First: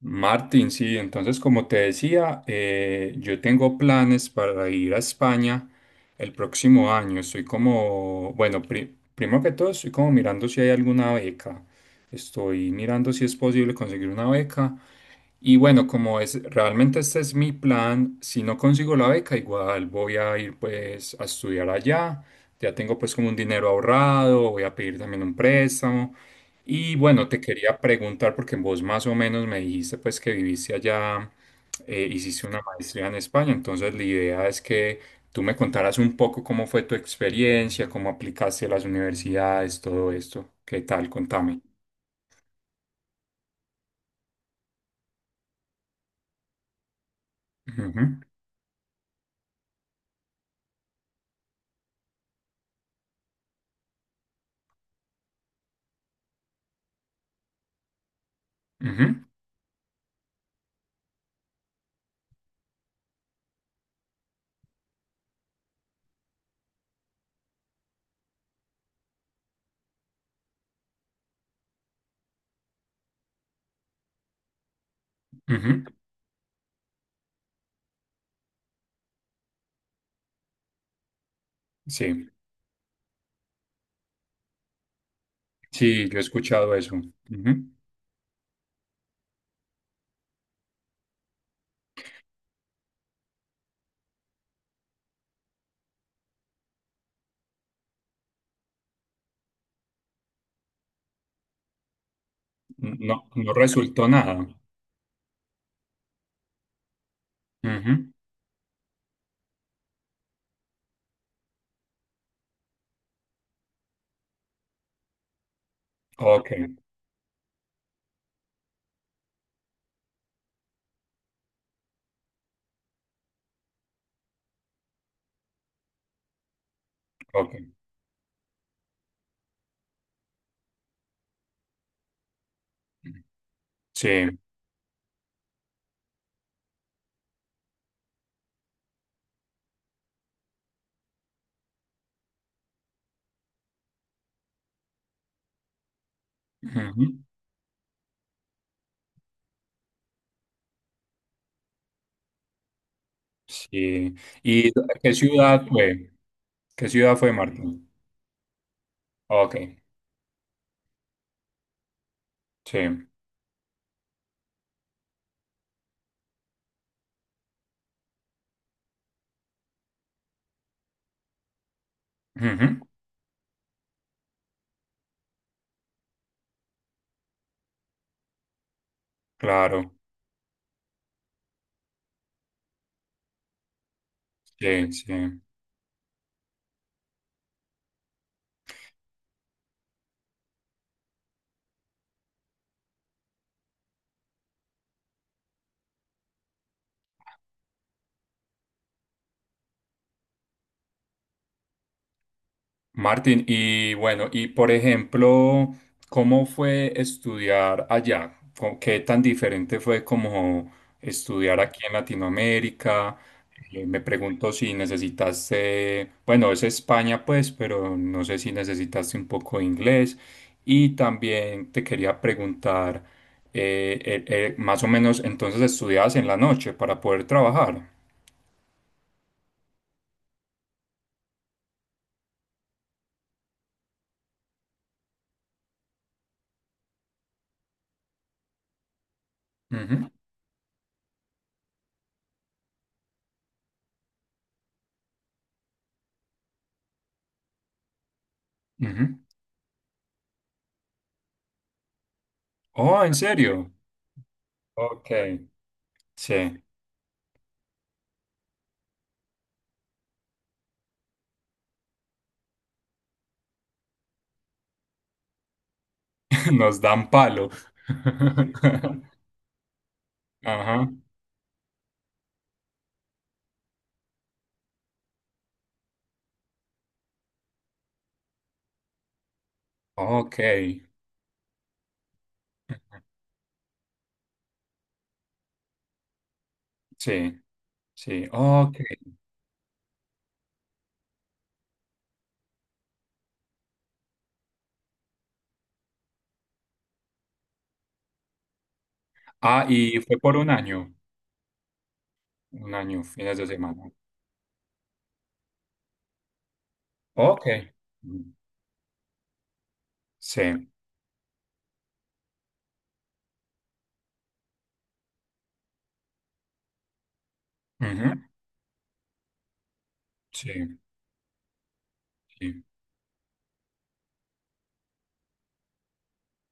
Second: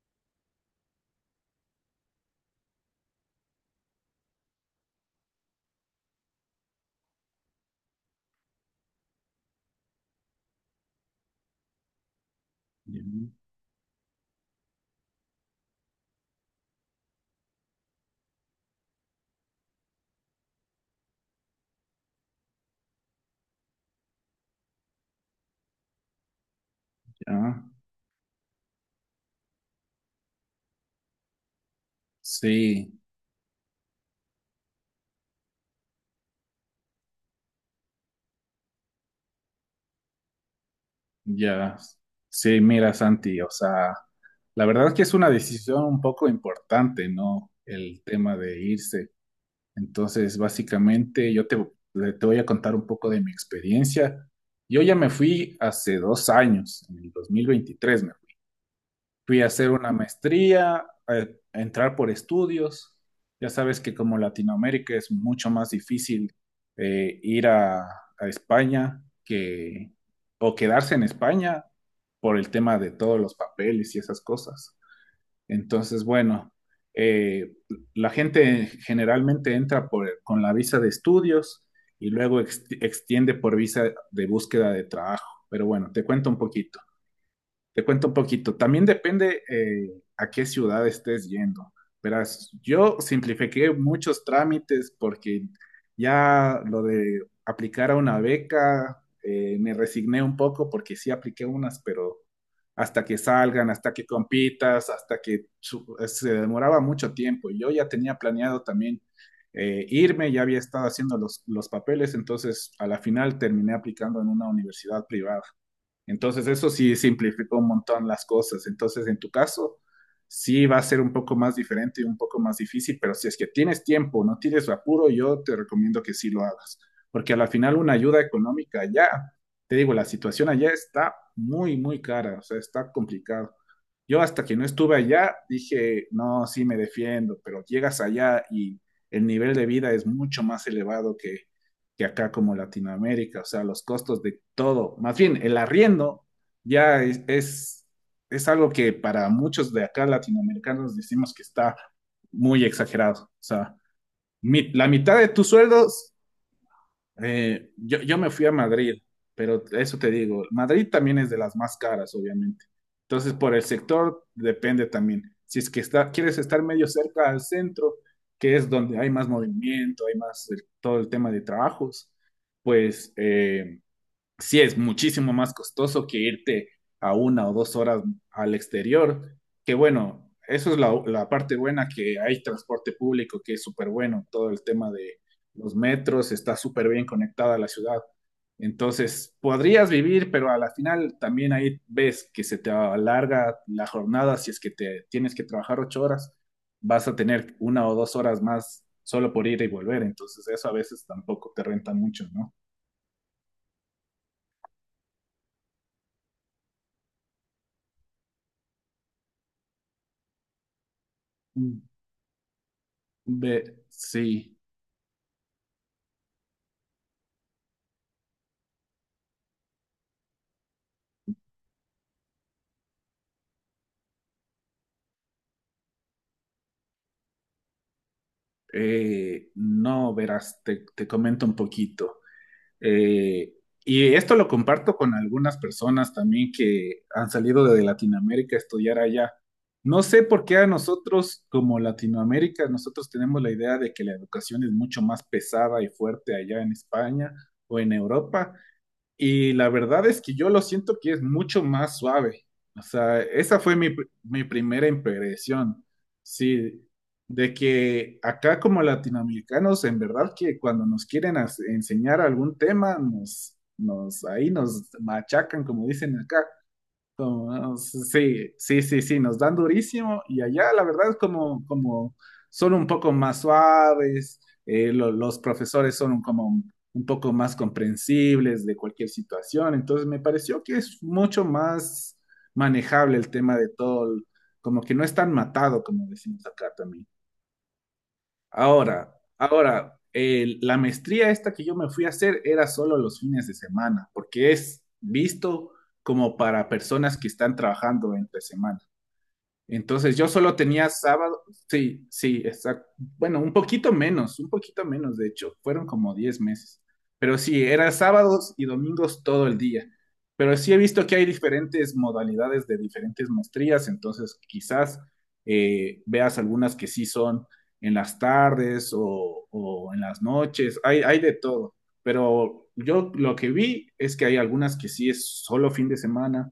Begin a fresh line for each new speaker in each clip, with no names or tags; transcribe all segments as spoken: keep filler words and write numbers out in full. Martín, sí, entonces como te decía, eh, yo tengo planes para ir a España el próximo año. Estoy como, bueno, pri- primero que todo estoy como mirando si hay alguna beca. Estoy
Ya,
mirando si es posible conseguir una beca y bueno, como es realmente este es mi plan, si no consigo la beca, igual voy a ir pues a estudiar allá. Ya tengo pues como un dinero ahorrado, voy a pedir también un préstamo. Y bueno, te
ya.
quería preguntar porque vos más o menos me dijiste pues que viviste allá, eh, hiciste una
sí,
maestría en España, entonces la idea es que tú me contaras un poco cómo fue tu experiencia, cómo aplicaste a las universidades, todo esto. ¿Qué tal? Contame.
ya. Sí, mira, Santi, o sea, la verdad es que es una decisión un poco importante, ¿no? El
Ujú,
tema de irse. Entonces, básicamente, yo te, te voy a contar un poco de mi experiencia. Yo ya me fui hace dos años, en el dos mil veintitrés,
ujú,
fui a hacer una maestría, eh, a entrar por estudios. Ya sabes que como Latinoamérica es mucho más difícil eh, ir a, a España que, o quedarse en España por el tema de todos los papeles y esas cosas.
ujú.
Entonces, bueno, eh, la gente generalmente entra por- con la visa de estudios y
Sí.
luego ex- extiende por visa de búsqueda de trabajo. Pero bueno, te
Sí, yo he
cuento un
escuchado
poquito.
eso. Ujú.
Te cuento un poquito. También depende eh, a qué ciudad estés yendo. Verás, yo simplifiqué muchos trámites porque ya lo de aplicar a una beca, eh, me resigné un poco porque sí apliqué unas, pero hasta que
No, no
salgan, hasta que
resultó nada.
compitas, hasta que su- se demoraba mucho tiempo. Yo ya
Ujú.
tenía planeado también eh, irme, ya había estado haciendo los, los papeles, entonces a la final terminé aplicando en una universidad privada. Entonces,
Ok,
eso sí simplificó un montón las cosas. Entonces, en tu caso, sí va a ser un poco más diferente y un poco más difícil, pero si es que tienes tiempo, no tienes apuro, yo te recomiendo que sí lo hagas, porque a la
ok.
final una ayuda económica allá, te digo, la situación allá está muy, muy cara, o sea, está complicado. Yo
Sí.
hasta que no estuve allá dije, no, sí me defiendo, pero llegas allá y el nivel de vida es mucho más elevado que, que acá como Latinoamérica, o sea, los costos de todo, más bien el arriendo ya
Ujú.
es, es, es algo que para muchos de acá latinoamericanos decimos que está muy exagerado, o sea,
Sí.
mi,
¿Y
la
qué
mitad de tus
ciudad fue?
sueldos
¿Qué ciudad fue,
eh,
Martín?
yo, yo me fui a Madrid,
Ok,
pero eso te digo, Madrid también es de las más caras, obviamente.
sí.
Entonces, por el sector depende también. Si es que está, quieres estar medio cerca al centro, que es donde hay más movimiento, hay más el- todo el tema de trabajos,
Ujú.
pues eh, sí es muchísimo más costoso que irte a una o dos horas al exterior, que
Claro,
bueno, eso es la, la parte buena, que hay transporte público, que es súper bueno, todo el tema
sí,
de
sí.
los metros, está súper bien conectada a la ciudad. Entonces, podrías vivir, pero a la final también ahí ves que se te alarga la jornada, si es que te tienes que trabajar ocho horas, vas a tener una o dos horas más solo por ir y volver, entonces eso a veces tampoco te renta mucho,
Martín, y bueno, y por ejemplo, ¿cómo fue estudiar allá? ¿Con- ¿Qué tan diferente fue como estudiar
¿no?
aquí en Latinoamérica?
Ve,
Eh, me pregunto
sí,
si necesitaste, bueno, es España pues, pero no sé si necesitaste un poco de inglés. Y también te quería preguntar, eh, eh, eh, más o menos, entonces estudiabas en la noche para poder trabajar.
eh, no, verás, te, te comento un poquito. Eh, y esto lo comparto con algunas personas también que han salido de Latinoamérica a estudiar allá. No
Ujú,
sé por qué a nosotros, como Latinoamérica, nosotros tenemos la idea de que la educación es mucho más pesada y fuerte allá en España o en Europa.
ujú.
Y la verdad es que yo lo siento que es mucho más suave. O
Oh, ¿en
sea, esa
serio?
fue mi, pr- mi primera
Ok,
impresión.
sí.
Sí, de que acá como latinoamericanos, en verdad que cuando nos quieren as- enseñar algún tema, nos, nos, ahí nos machacan, como dicen acá.
Nos dan palo.
Como, sí, sí, sí, sí, nos dan durísimo y allá la
Ajá.
verdad es como, como son un poco más suaves, eh, lo- los profesores son un- como un, un poco más comprensibles de cualquier situación, entonces me
Ok.
pareció que es mucho más manejable el tema de todo, el- como que no es tan matado como decimos acá también.
Sí, sí. Ok.
Ahora, ahora, el- la maestría esta que yo me fui a hacer era solo los fines de semana, porque es visto como para personas que están trabajando entre semana.
Ah, y fue
Entonces yo
por un
solo tenía
año.
sábado, sí, sí,
Un
exacto.
año, fines
Bueno,
de
un
semana.
poquito menos, un poquito menos, de hecho, fueron como diez meses. Pero
Ok.
sí, era
Mm,
sábados y domingos todo el día. Pero
sí.
sí he visto que hay diferentes modalidades de diferentes maestrías, entonces quizás eh, veas algunas que sí son en
Ujú,
las tardes o, o en las
sí,
noches, hay, hay de todo.
sí.
Pero yo lo que vi es que hay algunas que sí es solo fin de semana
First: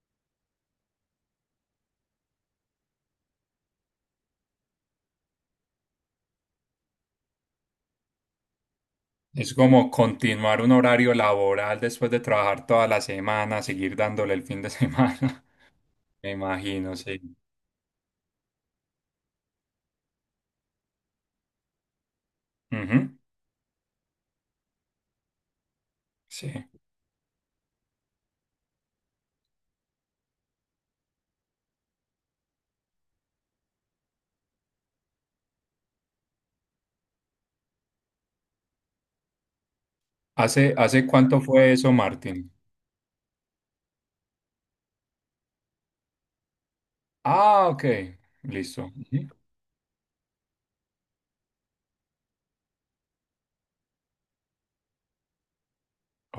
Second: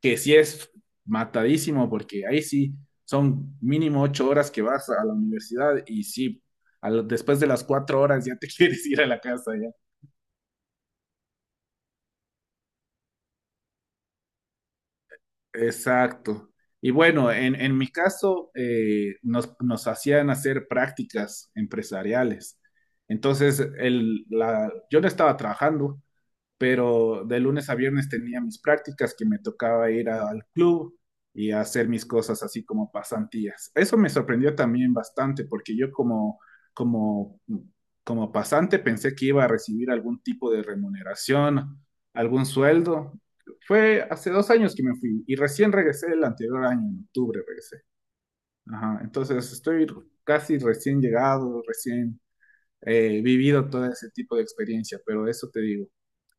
que sí es matadísimo, porque ahí sí son mínimo ocho horas que vas a la universidad y sí, a lo- después de las cuatro horas ya te quieres ir a la casa
Es
ya.
como continuar un horario laboral después de trabajar toda la semana, seguir dándole el fin de semana. Me
Exacto. Y
imagino,
bueno,
sí.
en, en mi caso, eh, nos, nos hacían hacer prácticas empresariales.
Ujú,
Entonces, el, la, yo no estaba trabajando,
sí.
pero de lunes a viernes tenía mis prácticas que me tocaba ir a- al club y hacer mis cosas así como pasantías. Eso me sorprendió también bastante porque yo como, como, como pasante pensé que iba a recibir algún tipo de
¿Hace, hace cuánto fue
remuneración,
eso,
algún
Martín?
sueldo. Fue hace dos años que me fui y recién regresé el anterior año, en octubre
Ah,
regresé.
ok. Listo.
Ajá,
Ujú.
entonces estoy casi recién llegado, recién eh, vivido todo ese tipo de experiencia, pero eso te digo.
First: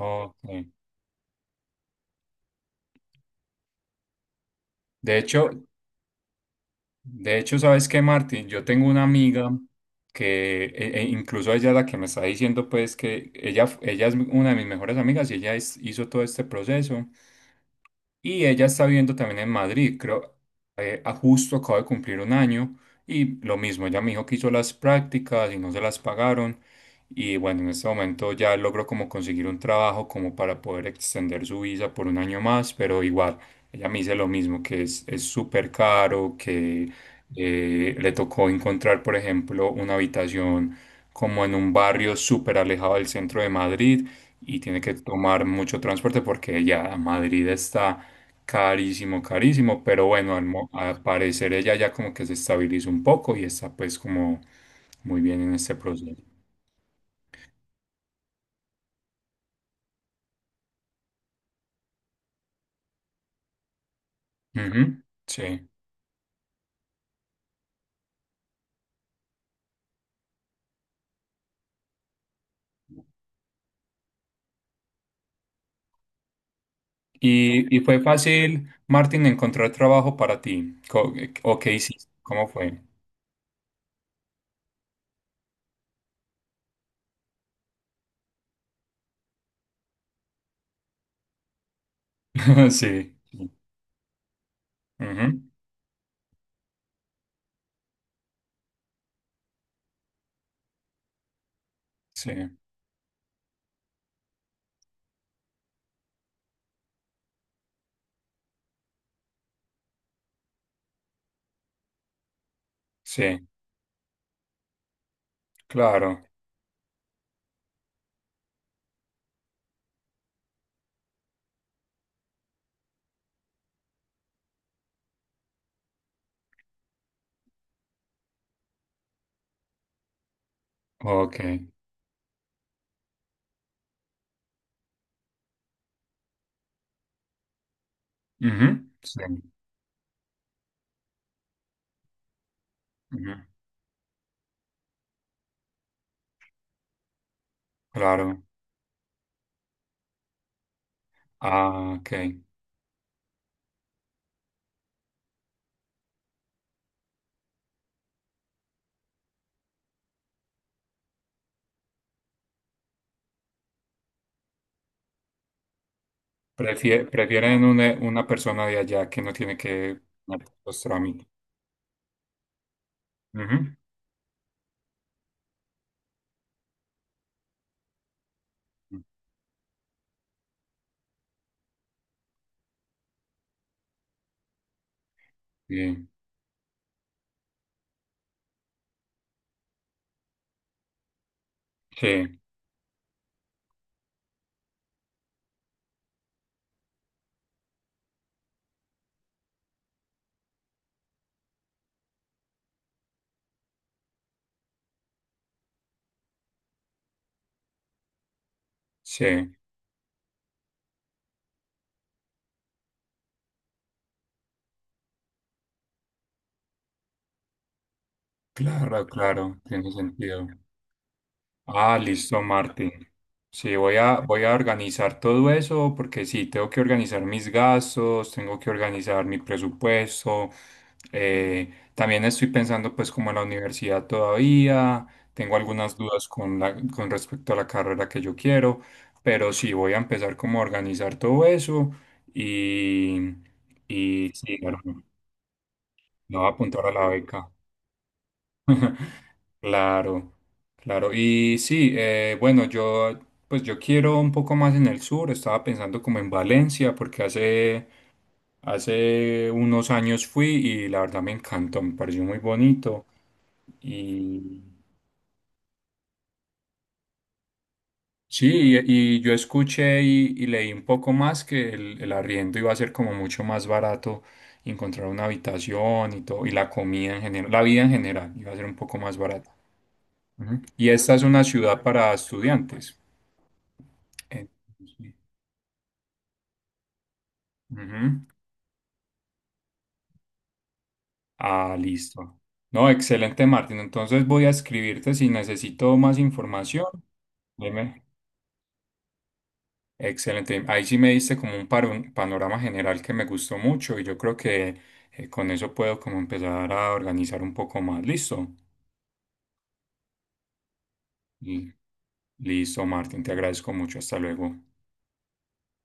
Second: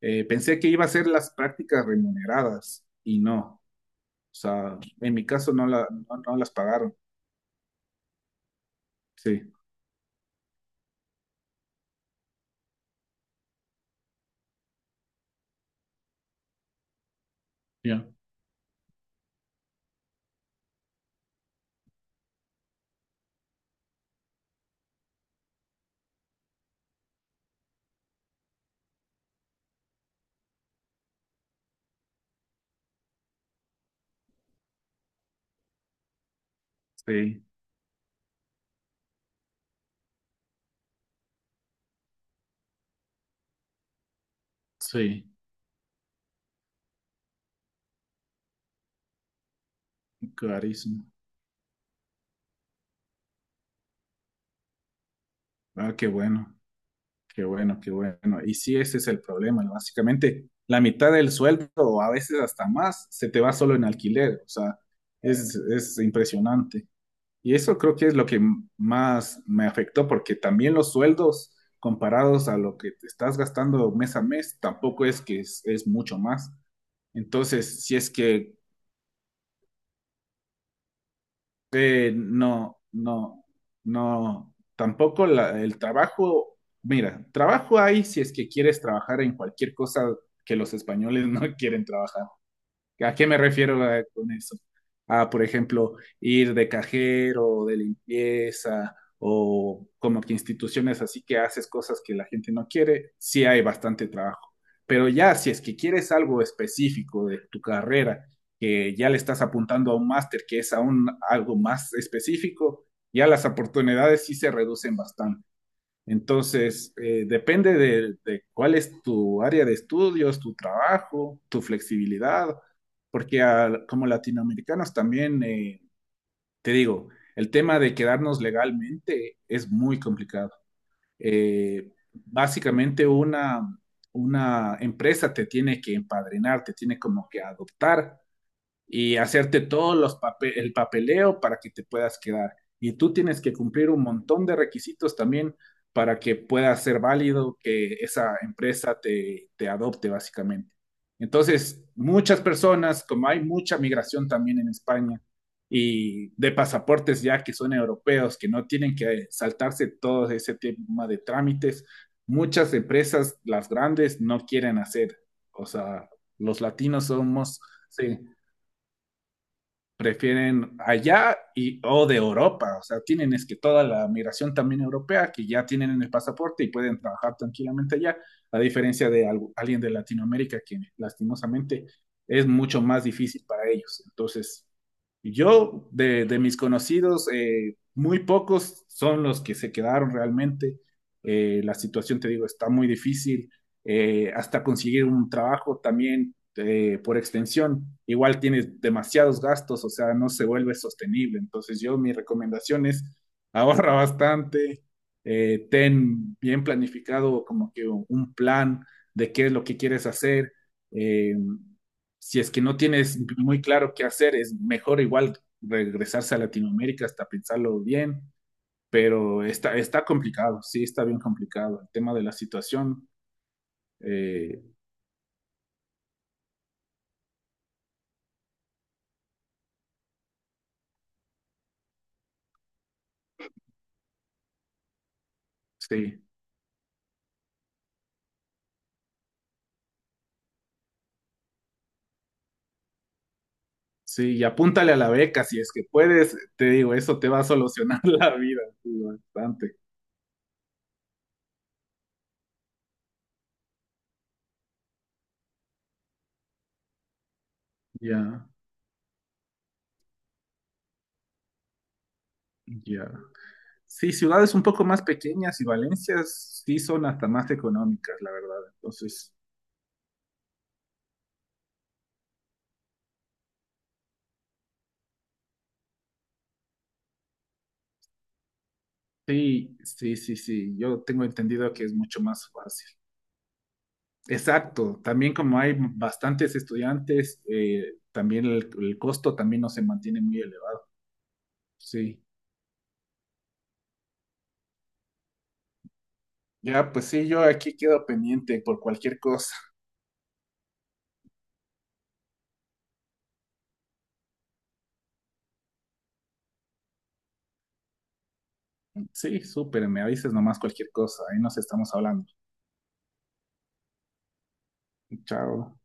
Eh, pensé que iba a ser las prácticas remuneradas y no. O sea, en
De
mi
hecho,
caso no, la, no, no las pagaron.
de hecho, ¿sabes qué, Martín? Yo tengo una amiga
Sí,
que e- e incluso ella es la que me está diciendo pues que ella, ella es una de mis mejores amigas y ella es- hizo todo este proceso.
ya,
Y ella está viviendo también en Madrid, creo, eh, a justo acaba de cumplir un año y lo mismo, ella me dijo que hizo las prácticas y no se las pagaron y bueno, en este momento ya logró como conseguir un trabajo como para poder extender su visa por un año más, pero igual, ella me dice lo mismo, que es es súper caro, que
sí,
eh, le tocó encontrar, por ejemplo, una habitación como en un barrio súper alejado del centro de Madrid y tiene que
sí,
tomar mucho transporte porque ya Madrid está carísimo, carísimo, pero bueno, al, mo- al
clarísimo.
parecer ella ya como que se estabilizó un poco y está pues como muy bien en este
Ah, qué
proceso.
bueno, qué bueno, qué bueno. Y sí, ese es el problema, ¿no? Básicamente, la mitad del sueldo, o a veces hasta más, se te va solo en alquiler. O sea,
Ujú, sí.
es, es impresionante. Y eso creo que es lo que más me afectó, porque también los sueldos comparados a lo que te estás gastando mes a mes, tampoco es que es, es mucho más.
¿Y, y
Entonces, si
fue
es que
fácil, Martín, encontrar trabajo para ti? Co- eh, ¿O qué hiciste?
eh,
¿Cómo
no,
fue?
no, no, tampoco la- el trabajo, mira, trabajo hay si es que quieres trabajar en cualquier cosa que los españoles no quieren trabajar.
Sí.
¿A qué me
Sí,
refiero eh, con eso? A, por
ujú,
ejemplo, ir de cajero, de limpieza, o como que instituciones así que haces cosas que la
sí,
gente no quiere, sí hay bastante trabajo. Pero ya, si es que quieres algo específico de tu carrera, que ya le estás apuntando a un máster, que es aún algo más específico, ya las
sí,
oportunidades sí se reducen bastante.
claro.
Entonces, eh, depende de, de cuál es tu área de estudios, tu trabajo, tu flexibilidad, porque al- como latinoamericanos también, eh, te digo, el tema de quedarnos legalmente es muy complicado.
Ok.
Eh, básicamente una, una empresa te tiene que empadrinar, te tiene como que adoptar
Ujú,
y
sí,
hacerte todo los pape- el papeleo para que te puedas quedar. Y tú
ujú,
tienes que cumplir un montón de requisitos también para que pueda ser válido que esa
claro.
empresa te, te adopte básicamente. Entonces,
Ah, ok.
muchas personas, como hay mucha migración también en España y de pasaportes ya que son europeos, que no tienen que saltarse todo ese tema de trámites, muchas empresas, las grandes, no quieren hacer. O sea, los
Prefie-
latinos somos...
prefieren una,
Sí,
una persona de allá que no tiene que hacer
prefieren
los trámites.
allá y o de Europa, o sea, tienen es
Ujú.
que toda la migración también europea que ya tienen en el pasaporte y pueden trabajar tranquilamente allá, a diferencia de algo- alguien de Latinoamérica que lastimosamente es mucho más difícil para ellos. Entonces, yo
Sí,
de, de mis conocidos, eh, muy pocos son los que se quedaron realmente. Eh, la situación, te
sí,
digo, está muy difícil. Eh, hasta conseguir un trabajo también eh, por extensión, igual tienes demasiados gastos, o sea, no se vuelve sostenible. Entonces yo mi recomendación es ahorra bastante, eh, ten bien planificado como que un plan de qué
sí,
es lo que quieres hacer. Eh, si es que no tienes muy claro qué hacer, es mejor igual regresarse a Latinoamérica hasta pensarlo bien,
claro,
pero
claro,
está,
tiene
está
sentido.
complicado, sí, está bien complicado. El
Ah,
tema de la
listo, Martín.
situación,
Sí, voy a, voy a
eh,
organizar todo eso porque sí, tengo que organizar mis gastos, tengo que organizar mi presupuesto. eh, también estoy pensando pues como en la universidad todavía, tengo algunas
sí.
dudas con la, con respecto a la carrera que yo quiero, pero sí, voy a empezar como a organizar todo eso y, y
Sí, y
sí, claro,
apúntale a
me
la beca si es que puedes,
voy a
te
apuntar a
digo,
la
eso te va a
beca.
solucionar la vida, sí, bastante.
Claro, claro. Y sí, eh, bueno, yo pues yo quiero un poco más en el sur, estaba pensando como en Valencia, porque hace,
Ya,
hace unos años fui y la verdad me encantó, me pareció muy bonito.
ya. Sí, ciudades
Y
un poco más pequeñas y Valencias sí son hasta más económicas, la
sí,
verdad.
y, y yo
Entonces,
escuché y, y leí un poco más que el, el arriendo iba a ser como mucho más barato encontrar una habitación y todo, y la comida en general, la vida en general iba a ser un poco más barata.
sí, sí, sí,
Ujú.
sí,
Y
yo
esta es
tengo
una
entendido
ciudad
que es
para
mucho más fácil.
estudiantes.
Exacto,
Entonces,
también como hay bastantes estudiantes, eh,
ujú.
también el, el costo también no se mantiene muy elevado.
Ah,
Sí,
listo. No, excelente, Martín. Entonces voy a escribirte si necesito más información.
ya, pues sí, yo aquí
Dime.
quedo pendiente por cualquier cosa.
Excelente. Ahí sí me diste como un paro- panorama general que me gustó mucho y yo creo que eh, con eso puedo como empezar a organizar un poco más. Listo.
Sí, súper, me avises nomás cualquier cosa, ahí nos
Y-
estamos hablando.
Listo, Martín. Te agradezco mucho. Hasta luego.
Chao.